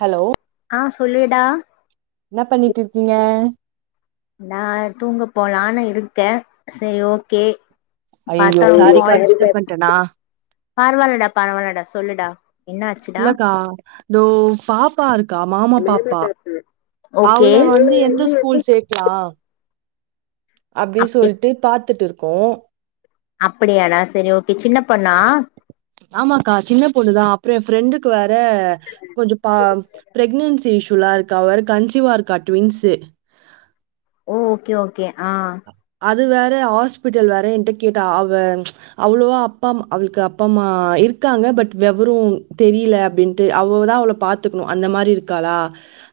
Hello ஆ சொல்லுடா என்ன பண்ணிட்டு இருக்கீங்க நான் தூங்க போலானு இருக்கேன் செரி ஓக்கே ஐயயோ சாரிக்கா டிஸ்டர்ப் பண்ணிட்டேனா பரவால்டா பரவால்டா சொல்லுடா என்ன ஆச்சுடா இல்லக்கா இந்தோ பாப்பா இருக்கா மாமா பாப்பா ஓகே அவள வந்து எந்த ஸ்கூல் சேக்கலாம் அப்படி சொல்லிட்டு பாத்துட்டு கு அப்படியானா சரி ஓ ஆமாக்கா சின்ன பொண்ணுதான் அப்புறம் என் ஃப்ரெண்டு வர் கொஞ்சம் பா பிரெக்னன்சி ஸ்சுலா இருக்கு அவர் கன்சிவா இருக்கு டுவின்ஸூ ஓ ஓகே ஓகே ஆஹ் அது வேறு ஹாஸ்பிட்டல் வேறு என்ட்ட கேட்டால் அவள் அவ்வளோவா அப்பாம்மா அவளுக்கு அப்பா அம்மா இருக்காங்க பட் வெவரும் தெரியல அப்படின்ட்டு அவ்ள தான் அவளை பாத்துக்கணும் அந்த மாதிரி இருக்காளா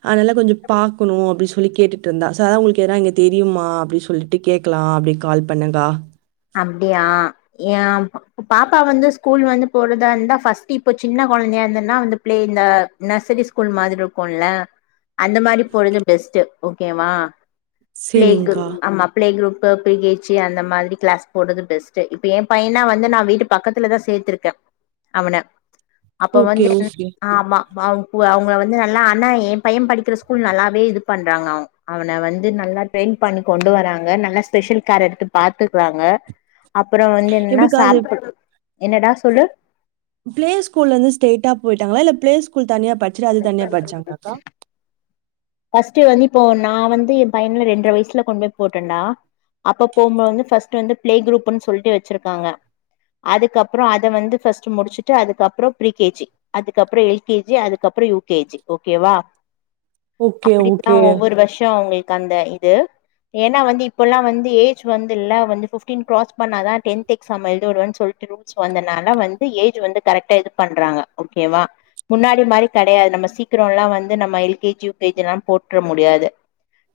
அதனால் கொஞ்சம் பாக்கணும் அப்படின்னு சொல்லி கேட்டுகட்டு இருந்தா ஸோ அதான் அவங்களுக்கு ஏதாவது எங்கே தெரியுமா அப்படின்னு சொல்லிட்டு விட்டு கேட்கலாம் அப்டி கால் பண்ணே க்கா அப்டியா ஏ பாப்பா வந்து ஸ்கூல் வந்து போறதா இருந்தா பஸ்ட் இப்ப சின்ன குழந்தையா இருந்தன்னா வந்து பிளே இந்த நர்சரி ஸ்கூல் மாதிரி இருக்கும்ல அந்த மாதிரி போறது பெஸ்ட் ஓகேவா பிளே சரிங்க்கா. குப் ஆமா பிளே குரூப் ஒரு பிகேச்சி அந்த மாதிரி கிளாஸ் போடுறது பெஸ்ட் இப்ப என் பையனா வந்து நான் வீட்டு பக்கத்துலதான் சேர்த்திருக்கேன் அவன அப்ப ஓகே, வந்து என் ஓகே. ஆமா அவங்கள வந்து நல்லா ஆனா என் பையன் படிக்கிற ஸ்கூல் நல்லாவே இது பண்றாங்க அவன் அவனை வந்து நல்லா ட்ரெயின் பண்ணி கொண்டு வராங்க நல்லா ஸ்பெஷல் கேர் எடுத்து பார்த்துக்குறாங்க அப்புறம் வந்து என்னன்னா எப்படிக்கா அது சாப்புடு என்னடா சொல்லு பிளே ஸ்கூலந்லேருந்து ஸ்டைட்டா போயிட்டா இல்ல பிளே ஸ்கூல் தனியா படிச்சுடு அது தனியா படிச்சாங்களாக்கா ஃபர்ஸ்ட் வந்து இப்போ நான் வந்து என் பையனுல ரெண்டரை வயசுல கொண்டு போய் போட்டேண்டா அப்ப போகும்போது வந்து பஸ்ட் வந்து பிளே குரூப்ன்னு சொல்லிட்டு வச்சிருக்காங்க அதுக்கப்புறம் அதை வந்து ஸ் முடிச்சுட்டு அதுக்கப்புறம் ப்ரிகேஜி அதுக்கறம் எல்கேஜி அதுக்கு அதுக்கப்புறம் யூகேஜி ஓக்கேவா ஓகே, ஓகே. அப்படில்லான் ஒவ்வொரு வருஷம் அவங்களுக்கு அந்த இது ஏன்னா வந்து இப்போல்லாம் வந்து ஏஜ் வந்துல ஃபிப்டின் கிராஸ் பண்ண தான் டென்த் எக்ஸாம் எழுதவிடுவன்னு சொல்லிட்டு ரூல்ஸ் வந்துனால வந்து ஏஜ் கரட்டா இது பன்றாங்க ஓகே வா முன்னாடிமாரி கிடையாது நம்ம சீக்கிரம் எல்லாம் வந்து நம்ம எல்கேஜி யுகேஜி எல்லாம் போட்டு முடியாது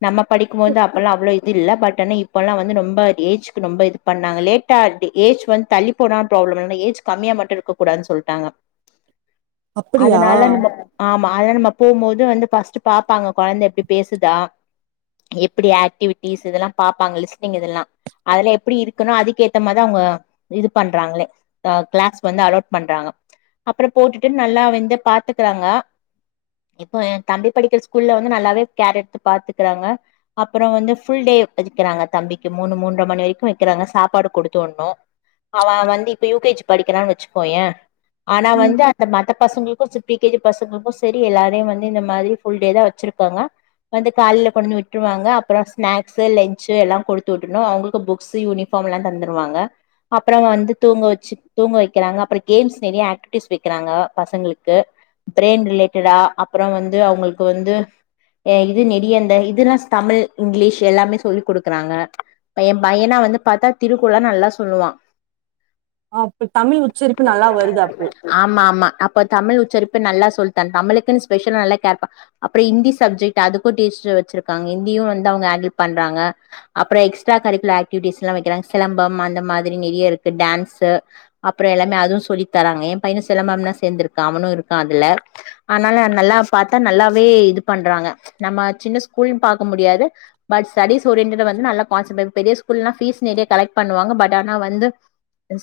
நம்ம படிக்கும் போது அப்பல்லாம் அவ்வளவு இது இல் பட் ஆனா இப்பல்லாம் வந்து ரொம்ப ஏஜு ரொம்ப இது பண்ணாங்க லேட்டா ஏஜ் வந்து தள்ளி போடனு ப்ராப்ளம் ஏ ஏஜ் கம்மியா மட்டும் இருக்க கூடானு சொல்லிட்டாங்க அப்படியா மாத நம்ம போகும்போது வந்து பஸ்ட் பாப்பாங்க குழந்தை எப்புடி பேசுத எப்படி ஆக்ட்டிவிட்டிஸ் இதயெல்லாம் பாப்பாங்க லிஸ்ட்லினிங் இதெல்லாம் எப்படி இருக்குனும் அதுக்கு ஏத்த மாரி அவுங்க இதுபன்றாங்ளே கிளாஸ் அலோபன்றாங்க அப்புறம் போட்டுட்டு நல்லா வந்து பாத்துட்டு ங்க இப்போ என் தம்பி படிக்கிற ஸ்கூல்ல வந்து நல்லாவே கேர் எடுத்து பாத்துக்கிறாங்க அப்புறம் வந்து புல் டே வைக்கிறாங்க தம்பிக்கு மூணு மூன்று மணி வரைக்கும் வைக்கிறாங்க சாப்பாடு கொடுத்த ஒடணும் அவன் வந்து இப்ப யூகேஜ படிக்கிறான்னு வச்சுக்கோ ஏன் ஆனா ம். வந்து அந்த மத்த பசங்களுக்கு சிப்ட் பிகேஜி பசங்களுக்கும் சரி எல்லாரையும் வந்து இந்த மாதிரி ஃபுல் டே தான் வச்சுருக்காங்க வந்து காலையில் கொண்டு வந்து விட்டு்ருவாங்க அப்புறம் ஸ்நாக்ஸ் லன்சு எல்லாம் கொடுத்து விட்டுணும் அவங்களுக்கு புக்ஸ் யூனிஃபார்ம் எல்லாம் தந்துடுவாங்க அப்புறம் வந்து தூங்க வச்சு தூங்க வைக்கிறாங்க அப்புறம் கேம்ஸ் நிறைய ஆக்டிவிட்டிஸ் வைக்கிறாங்க பசங்களுக்கு பிரேன் ரிலேட்டடா அப்புறம் வந்து அவங்களுக்கு வந்து இது நெடியந்த இதுல்லாம் தமிழ் இங்கிலீஷ் எல்லாமே சொல்லி் கொடுக்குறாங்க என் பையனா வந்து பார்த்தா திருக்குரள்ளா நல்லா சொல்லுவான் ஆஹ் தமிழ் உச்சரிப்பு நல்லா வருது அப்போ ஆமா ஆமா அப்ப தமிழ் உச்சரிப்பு நல்லா சொல்லி தர தமிழுக்கு ஸ்பெஷல் நல்லா கேர் பண்ணி அப்புறம் ஹிந்தி சப்ஜெக்ட் ஹிந்தி லிஸ்ட் வச்சிருக்காங்க ஹிந்தியும் வந்து ஹேண்டில் பண்றாங்க அப்புறம் எக்ஸ்டா கலர்கலர் ஆக்டிவிட்டீஸ் எல்லாம் வைக்கிறாங்க சிலம்பம் அந்த மாதிரி நிறைய இருக்கு டான்ஸ் அப்புறம் எல்லாமே அதுவும் சொல்லி தராங்கே என் பையனு சிலம்பம்லா சேர்ந்திருக்கு அவனும் இருக்கா அதுல ஆனாலு நல்லாவே பார்த்தா நல்லாவே இது பண்றாங்க நம்ம சின்ன ஸ்கூல் பாக்கா முடியாது பட் சர்வீஸ் ஓரியண்டல் வந்து நல்ல கான்ஸ்டிடல் பெரிய ஸ்கூல்ல பீஷ் நெறைய கலைட்பன்னுவாங்க பட் ஆன வந்து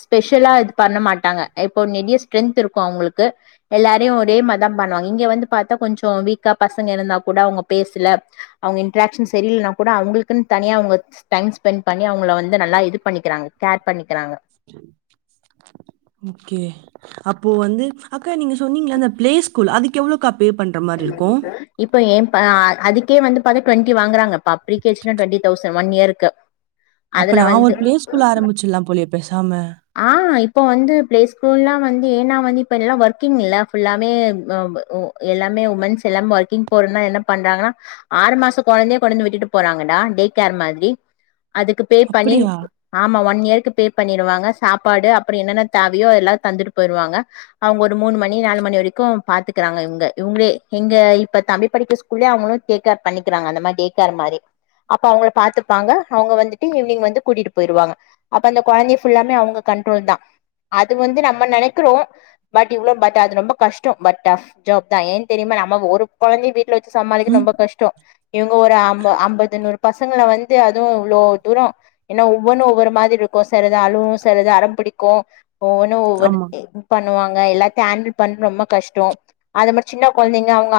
ஸ்பெலா பண்ண மாட்டாங்க இப்ப நிறைய ஸ்ட்ரென்த் இருக்கும் அவங்களுக்கு எல்லாரையும் ஒரே மாதிரிதான் பண்ணுவாங்க இங்க வந்து பார்த்தா கொஞ்சம் வீக்கா பசங்க இருந்தா கூட அவங்க பேசல அவங்க இன்ட்ராகஷன் சரியிலனா கூட அவங்களுக்குன்னு தனியா அவங்க டைம் ஸ்பென் பண்ணி அவங்க வந்து நல்லா இது பண்ணிக்காங்க கேர் பண்ணிக்கிறாங்க ஓகே அப்போ வந்து அக்கா நீங்க சொன்னீங்களா அந்த பிளே ஸ்கூல் அதுக்கு எவ்ளோ அக்கா இப்ப ஏன் ப்பா அதுக்கே வந்து பாத்தா ட்வெண்டி வாங்கறாங்க பா பிரிகேச்ஜி னா ட்வெண்டி தௌசண்ட் ஒன் இயருக்கு அப்ப நான் ஒரு பிளே ஸ்கூல் ஆரம்பிச்சிடலாம் போலியே பேஸ் ஆஹ் இப்போ வந்து பிளே ஸ்கூல்லா வந்து ஏன்னா வந்து இப்ப எல்லாம் ஒர்கிங் இல்ல புல்லாவே எல்லாமே உமன்ஸ் எல்லாமே ஒர்க்கிங் போறனா என்ன பண்றாங்கன்னா ஆறு மாசம் குழந்தே வந்து விட்டுட்டு போறாங்கடா டே கேர் மாதிரி அதுக்கு பே பண்ணி அப்படியா? ஆமா ஒன் இயர்கு பே பண்ணிருவாங்க சாப்பாடு அப்புறம் என்னென்ன தேவையோ எல்லாம் தந்துட்டு போயிருவாங்க அவங்க ஒரு மூணு மணி நாலு மணி வரைக்கும் பாத்துக்கறாங்க இவுங்க இவுங்களே எங்க இப்ப தம்பி படிக்கிற ஸ்கூல்லே அவுங்களும் டேக்கேர் பண்ணிக்கிறாங்க அந்த மாதிரி டே கேர் மாரி அப்ப அவுங்கள பாத்துப்பாங்க அவங்க வந்துட்டு ஈவினிங் வந்து கூட்டிட்டு போயிருவாங்க அப்ப அந்த குழந்தைய புல்லாமே அவுங் கண்ட்ரோல் தான் அது வந்து நம்ம நினைக்கிறோம் பட் இவ்ளோ பட் அது ரொம்ப கஷ்டம் பட் டப் ஜாப் தான் ஏன் தெரியுமா நம்ம ஒரு குழந்தையவே வீட் ட்ல வச்சு சமாளிக்க ம். ரொம்ப கஷ்டம் இவங்க ஒரு அம்ப ஐம்பது நூறு பசங்கள வந்து அதுவும் இவ்வளோ தூரம் ஏன்னா ஒவ்வொன்னு ஒவ்வொரு மாதிரி இருக்கும் செலது அழுவும் செலது அடம் பிடிக்கும் ஒவ்வொன்னும் ஒவ்வொரு ஆமா. பண்ணுவாங்க எல்லாத்தையும் ஹேண்டில் பண்ணறது ரொம்ப கஷ்டம் அது மாரி சின்ன குழந்தைங்க அவங்க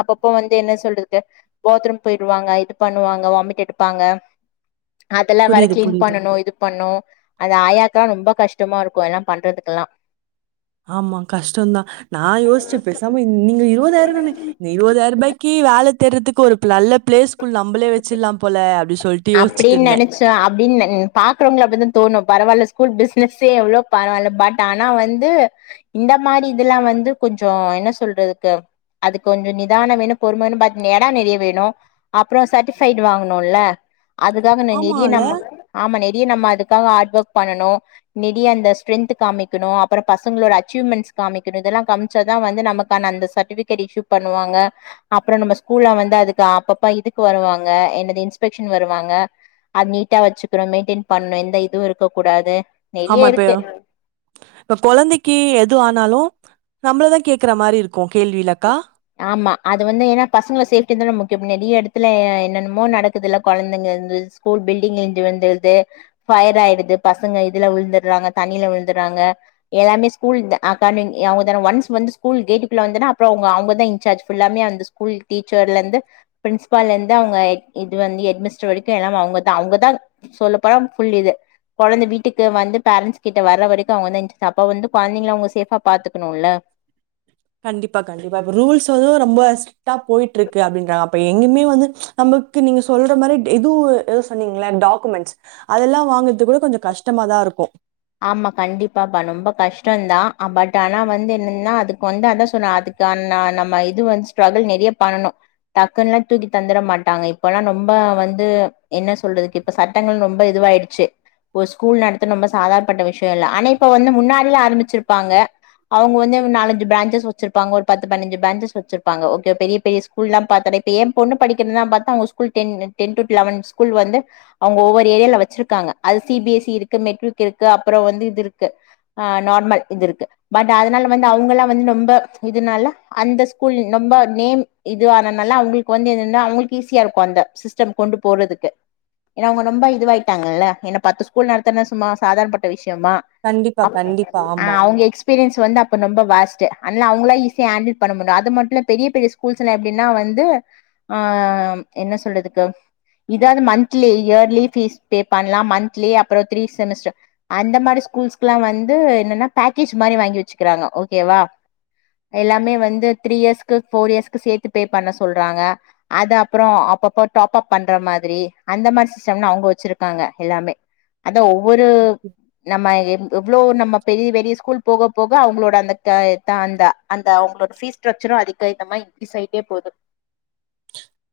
அப்பப்ப வந்து என்ன சொல்றதுக்கு பாத்ரூம் போயிருவாங்க இது பண்ணுவாங்க வாமிட் எடுப்பாங்க அதெல்லாம் வேற புரியுது, கிளீன் புரியுது. பண்ணணும் இது பண்ணும் அது ஆயா தான் ரொம்ப கஷ்டமா இருக்கும் எல்லாம் பண்றதுக்கெல்லாம் ஆமா கஷ்டம்தான் நான் யோசிச்சே பேசாம நீங்க இருவதாயிர தானே இந்த இருபதாயரூபாய்க்கு வேலை தேட்றதுக்கு ஒரு நல்ல பிளேஸ்கூல் நம்மளே வச்சிடலாம் போல அப்டி சொல் அப்படின்னு நினைச்சேன் அப்படின்னு பாக்குறவங்கள அப்படிதான் தோணும் பரவால்ல ஸ்கூல் பிஸ்னசே எவ்ளோ பரவால்ல பட் ஆனா வந்து இந்த மாரி இதெல்லாம் வந்து கொஞ்சம் என்ன சொல்றதுக்கு அதுக்கு கொஞ்சம் நிதானம் வேணும் பொறுமை வேணும் பட் இடம் நிறைய வேணும் அப்புறம் சர்ட்டிபைட் வாங்கணும்ல அதுக்காக நெடிய ஆமால. நம்ம ஆமா நெ நம்ம அதுக்காக ஹாட் ஒர்க் பண்ணணும் நெடிய அந்த ஸ்டென்த் காமிக்கணும் அப்புறம் பசங்களோட அச்சீவ்மென்ட்ஸ் காமிக்கணும் இதெல்லாம் காமிச்சான் நமக்கான சட்டிவிகேட் இஷு பண்ணுவாங்க அப்புறம் நம்ம ஸ்கூல்ல வந்து அப்பப்ப இதுக்கு வருவாங்க என்னது இ்ன்ஸ்பெக் ஷ்சன் வருவாங்க அது நீட்டா வச்சுகணு மெய்ன்டன் பண்ணணு எந்த இதுவும் இருக்க கூடாது நெறைய ஆமா இருக்கு இப்பயா இப்ப குழந்தைக்கு எது ஆன் னாலும் நம்மள தான் கேக்குற மாரி இருக்கும் கேள்விலாக்கா ஆமா அது வந்து ஏன்னா பசங்கள சேப்டி தானே முக்கிய நிறைய இடத்துல என்னன்னமோ நடக்குதுல்ல குழந்தைங்க ஸ்கூல் பில்டி இடிந்து விழுந்துறுது ஃபயர் ஆயிடுது பசங்க இதுல விழுந்துடுறாங்க தண்ணியில விழுந்துறாங்க எல்லாமே ஸ்கூல் ங்கான ஒன்ஸ் வந்து ஸ்கூல் கேட்டுக்குள்ள வந்தா அப்புறம் அவு ங்க அவுங்க ன்சார்ஜ் புல்லாவுமே அந்த ஸ்கூல் டீச்சர்ல இருந்து பிரின்ஸ்பால் இருந்து அவுங்க ஹெட்மினிஸ்டர் வரைக்கும் எல்லாமே அவுங்கதான் அவுங்கதான் சொல்லப்போனா இழந்தை வீட்டுக்கு வந்து பேரன்ஸ் கிட்ட வர்ற வரைக்கும் இன்ஸ்டாப் அவுங்க வந்து குழந்தைங்க அவுங்க சேப்பா பாத்துக்கணும் ல கண்டிப்பா கண்டிப்பா இப்ப ரூல்ஸ் வது ரொம்ப ஸ்ட்ரிட்டா போயிட்டு இருக்கு அப்படின்றாங்க அப்ப எங்கயுமே வந்து நமக்கு நீங்க சொல்ற மாதிரி எதுவும் எதுவும் சொன்னீங்களா டாக்குமெண்ட்ஸ் அதெல்லாம் வாங்க கூட கொஞ்சம் கஷ்டமா இருக்கு ஸ் டம் தான் பட் ஆனா வந்து என்னன்னா அதுக்கு வந்து அதான் சொன்ன அதுக்கு நம்ம இது வந்து ஸ்ட்ரகுள் நிறைய பண்ணனும் டக்குன்ன எல்லாம் தூக்கி தந்துட மாட்டாங்க இப்பல்லாம் ரொம்ப வந்து என்ன சொல்றதுக்கு இப்ப சட்டங்கள் ரொம்ப இதுவாயிடுச்சு ஒரு ஸ்கூல் நடத்த ரொம்ப சாதார பட்ட விஷயம் இல்ல ஆனா இப்ப வந்து முன்னாடியே ஆரம்பிச்சிருப்பாங்க அவுங்கவந்து நாலஞ்சு பிரான்ஜஸ் வச்சுருப்பாங்க ஒரு பத்து பைன்ஜ் பிரான்ஜஸ் வச்சுருப்பாங்க ஓகே பெரிய பெரிய ஸ்கூல் லா பாத்தா ஏன் பொண்ணு படிக்குறனா பாத்தா அவுங்க school ten ten to eleven school வந்து அவுங்க ஒவ்வொரு ஏரியால வச்சுருக்காங்க அது சிபிஎஸ்சி இருக்கு மெட்ரிக் இருக்கு அப்புறம் வந்து இது இருக்கு ஆஹ் நார்மல் இது இருக்கு பட் அதனால வந்து அவுங்காலா வந்து ரொம்ப இதுனால அந்த ஸ்கூல் ரொம்ப நேம் இதுவானனால அவங்களுக்கு வந்து என்னனா அவங்களுக்கு ஈஸியா இருக்கும் அந்த சிஸ்டம் கொண்டு போறதுக்கு ஏன்னா அவங்க ரொம்ப இதுவாய்ட்டாங்கல்ல ஏன்னா பத்து ஸ்கூல் நடத்தனா சும்மா சாதாரணப்பட்ட விஷயம் கண்டிப்பா, கண்டிப்பா. ஆமா. அவுங்க எக்ஸ் எக்ஸ்பீரியன்ஸ் வந்து அப்போ ரொம்ப வேஸ்ட் அன்னாலா அவுங்களா ஈஸியாக ஹேண்டில் பண்ண முடியும் அது மட்டும் இல்ல பெரிய பெரிய ஸ்கூல்ஸ்லாம் எப்படின்னா வந்து என்ன சொல்றதுக்கு இதாவது மந்த்லி இயர்லி ஃபீஸ் பேப் பண்ணலாம் மந்த்லி அப்புறம் த்ரீ செமஸ்டர் அந்த மாரி ஸ்கூல்கலா வந்து என்னன்னா பேக்கேஜ் மாதிரி வாங்கி வச்சுக்கிறாங்க ஓகேவா எல்லாமே வந்து த்ரீ இயர்ஸ்க்கு போர் இயர்ஸ்கு சேர்த்து பேப் பண்ண சொல்றாங்க அது அப்புறம் அப்பப்ப டாப் அப் பண்ற மாதிரி அந்த மாதிரி சிஸடம் லா அவுங்க வச்சிருக்காங்க எல்லாமே அத ஒவ்வொரு நம்ம எவ்வளோ நம்ம பெரிய பெரிய ஸ்கூல் போக போக அவங்களோட அந்த அந்த அந்த அவங்களோட பீஸ் ஸ்ட்ரக்சரும் அதிகமா இன்கிரீஸ் ஆயிட்டே போது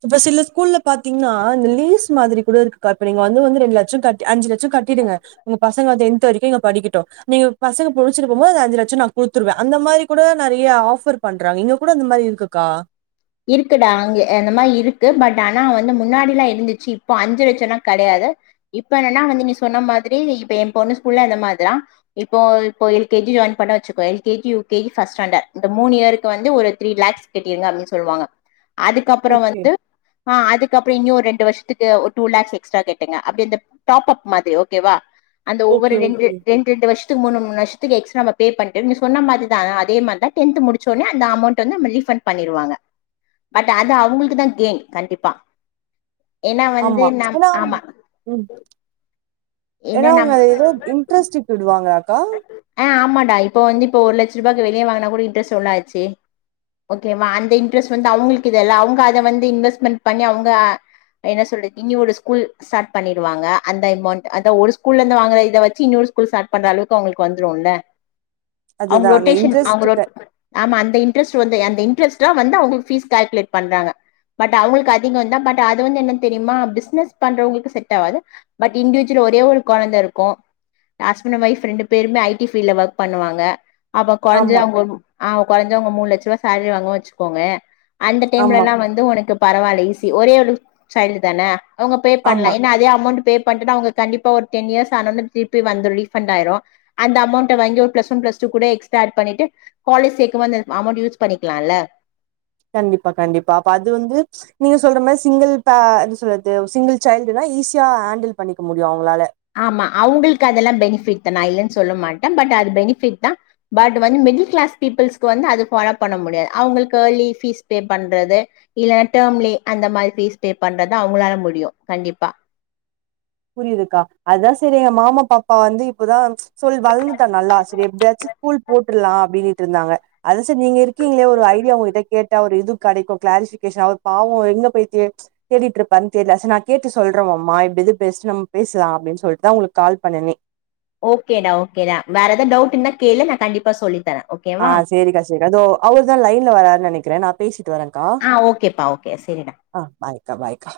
இப்ப சில ஸ்கூல்ல பாத்தீங்கன்னா இந்த லீஸ் மாதிரி கூட இருக்குக்கா இப்ப நீங்க வந்து வந்து ரெண்டு லட்சம் கட்ட அஞ்சு லட்சம் கட்டிடுங்க உங்க பசங்க அத எந்த ஃபிப்த்து வரைக்கும்ங்க படிக்கட்டும் நீங்க பசங்க முடிச்ச போது அஞ்சு லட்சம் நான் குடுத்துருவேன் அந்த மாதிரி நைரய ஆபர் பண்றாங்கங்க கூட மாதிரி இருக்குக்கா இருக்குடா அங்க அந்த மாதிரி இருக்கு பட் ஆனா வந்து முன்னாடி எல்லாம் இருந்துச்சு இப்போ அஞ்சு லட்சம்னா கிடையாது இப்ப என்னன்னா வந்து நீ சொன்ன மாதிரி இப்ப என் பொண்ணு ஸ்கூல்ல அந்த மாதிரிதான் இப்போ இப்போ எல் கேஜி ஜாயின் பண்ண வச்சிருோ எல்கேஜி யுகேஜி ஃபஸ்ட் ஸ்டாண்டர்ட் இந்த மூனு இயருக்கு வந்து ஒரு த்ரீ லக்ஸ் கட்டிருங்க அப்டின்னு சொல்லுவாங்க அதுக்கப்புறம் ஓகே. வந்து ஆஹ் அதுக்கப்புறம் இன்ன ஒரு ரெண்டு வருஷத்துக்கு ஒரு டூ லேக்ஸ் எக்ஸ்ட்ரா கேட்டங்க அப்ப டாப்பப் மாரி ஓகேவா அந்த ஒவ்வொரு ஓகே, ரெண்டு ஓகே. ரெண்டு ரெண்டு வருஷம் மூணு மூணு வருஷத்துக்கு பே பன்னிட்டு அதே மாதிரந்தா டென்த் முடிச்சா அந்த அமொன்ட்வந்து ரீபன்ட் பண்ணிருவாங்க பட் அது அவங்களுக்குதான் கேன் கண்டிப்பா ஏன்னா வந்து ஆமா நம் ஏன்னா ஆமா உம் ஏன்னா உங்க அத ஏதோ இன்ட்ரெஸ்ட் இப்ப விடுவாங்களாக்கா இப்ப வந்து இப்ப ஒரு லட்ச ரூபா வெளிய வாங்குனா கூட எவ்ளோ ஆச்சு ஓகே வா அந்த இன்ட்ரெஸ்ட் வந்து அவுங்க அந்தமௌண்ட்ல இனியொரு ஸ்கூல் ஓபன் பண்ணிருவாங்க அத ஒரு ஸ்கூல்ல இருந்து வாங்கற இதை வச்சு இன்னொரு ஸ்கூல் ஸ்டார்ட் பண்ற அளவுக்கு அவுங்களுக்கு வந்துரும்ல அவங்க அதுதான் அந்த ரொட்டேஷன் அவங்க இன்ட்ரெஸ்ட்டுக்கு ஆமா அந்த இன்ட்ரெஸ்ட் வந்து அந்த பீஸ் கால்குலேட் பண்றாங்க பட் அவுங்களுக்கு அதிகம் தா பட் அதுவந்து என்னனு தெரியுமா பிஸ்னஸ் பன்றவுங்களுக்கு செட் ஆவாது ஒரே ஒரு குழந்தை இருக்கும் ஹஸ்பண்ட் ஒய்ப் ரெண்டு பேருமே ஐடி பீல்ல ஒர்க் பண்ணுவாங்க அப்ப ஆமா குறைஞ்சாங்கணும் ஆ குறைஞ்சா உங்க மூணு லட்ச ரூபா சாலரி வாங்க வச்சுக்கோங்க அந்த ஆமா டைம்லலாம் வந்து உனக்கு பரவாயில்ல ஈசி ஒரே ஒரு சயில்டுதானே அவங்க பே ஆமா பண்ணலாம் என்னனா அதே அமௌண்ட் பே பண்ணா அவங்க கண்டிப்பா ஒரு டென் இயர்ஸ் ஆன திருப்பி வந்து ரீஃபண்ட் ஆயிரும் அந்த அமௌண்ட வாங்கி ஒரு பிளஸ் ஒன் பிளஸ் டூ கூட எக்ஸரா ஆட் பண்ணிட்டு காலேஜ் சேக்கும்போது அமௌண்ட் யூஸ் பண்ணிக்கலாம் ல கண்டிப்பா கண்டிப்பா அப்ப அது வந்து நீங்க சொல்ற மாதிரி சிங்கிள் அ சொல்றது சிங்கிள் சைல்டுனா ஈஸியா ஹேண்டில் பண்ணிக்க முடியும் அவங்களால ஆமா அவங்களுக்கு அதெல்லாம் பெனிபிட் தான் நான் இல்லலைன்னு சொல்ல மாட்டேன் பட் அது பெனிபிட் தான் பட் வந்து மிடில் கிளாஸ் பீப்புிள்ஸ்க்கு வந்து அதது ஃபாலோ பண்ண முடியாது அவங்களுக்கு ஏர்லி பபீஸ் பே பண்றது இல்லைன்னா டர்ம்லே அந்த மாதிரி பீஸ் பே பண்றத அவங்களால முடியும் கண்டிப்பா புரியிதுக்கா அதுதான் சரி எங்க மாமா பாப்பா வந்து இப்போதான் சொல்லி வழந்துட்டா நல்லா சரி எப்படியாச்சும் ஸ்கூல் போட்டுலாம் அப்படின்னு இருந்தாங்க அதா சரி நீங்க இருக்கீங்ளே ஒரு ஐடியா கேப்போ ஒங்கயிட்டே இது கிடைக்கும் க்ளரிவிகேசன் ஆவம்னு சொல்லுட்டு பெஸ்ட் நம்ம பேசலாம் அப்படின்னு சொல்லிட்டுதான் அவுங்களுக்கு கால் பண்னேன்னே ஓகேடா ஓகேடா வேற ஏதாவது டவுட் இருந்தா கேளு நான் கண்டிப்பா சொல்லித்தறேன் ஆஹ் செரி கா செரி கா இதோ அவர் தான் லைன்ல வராரு நினைக் கிறேன் நான் பேசிட் ஆஹ் ஓகேப்பா ஓகே செரிடா அக்காபாய்க்கா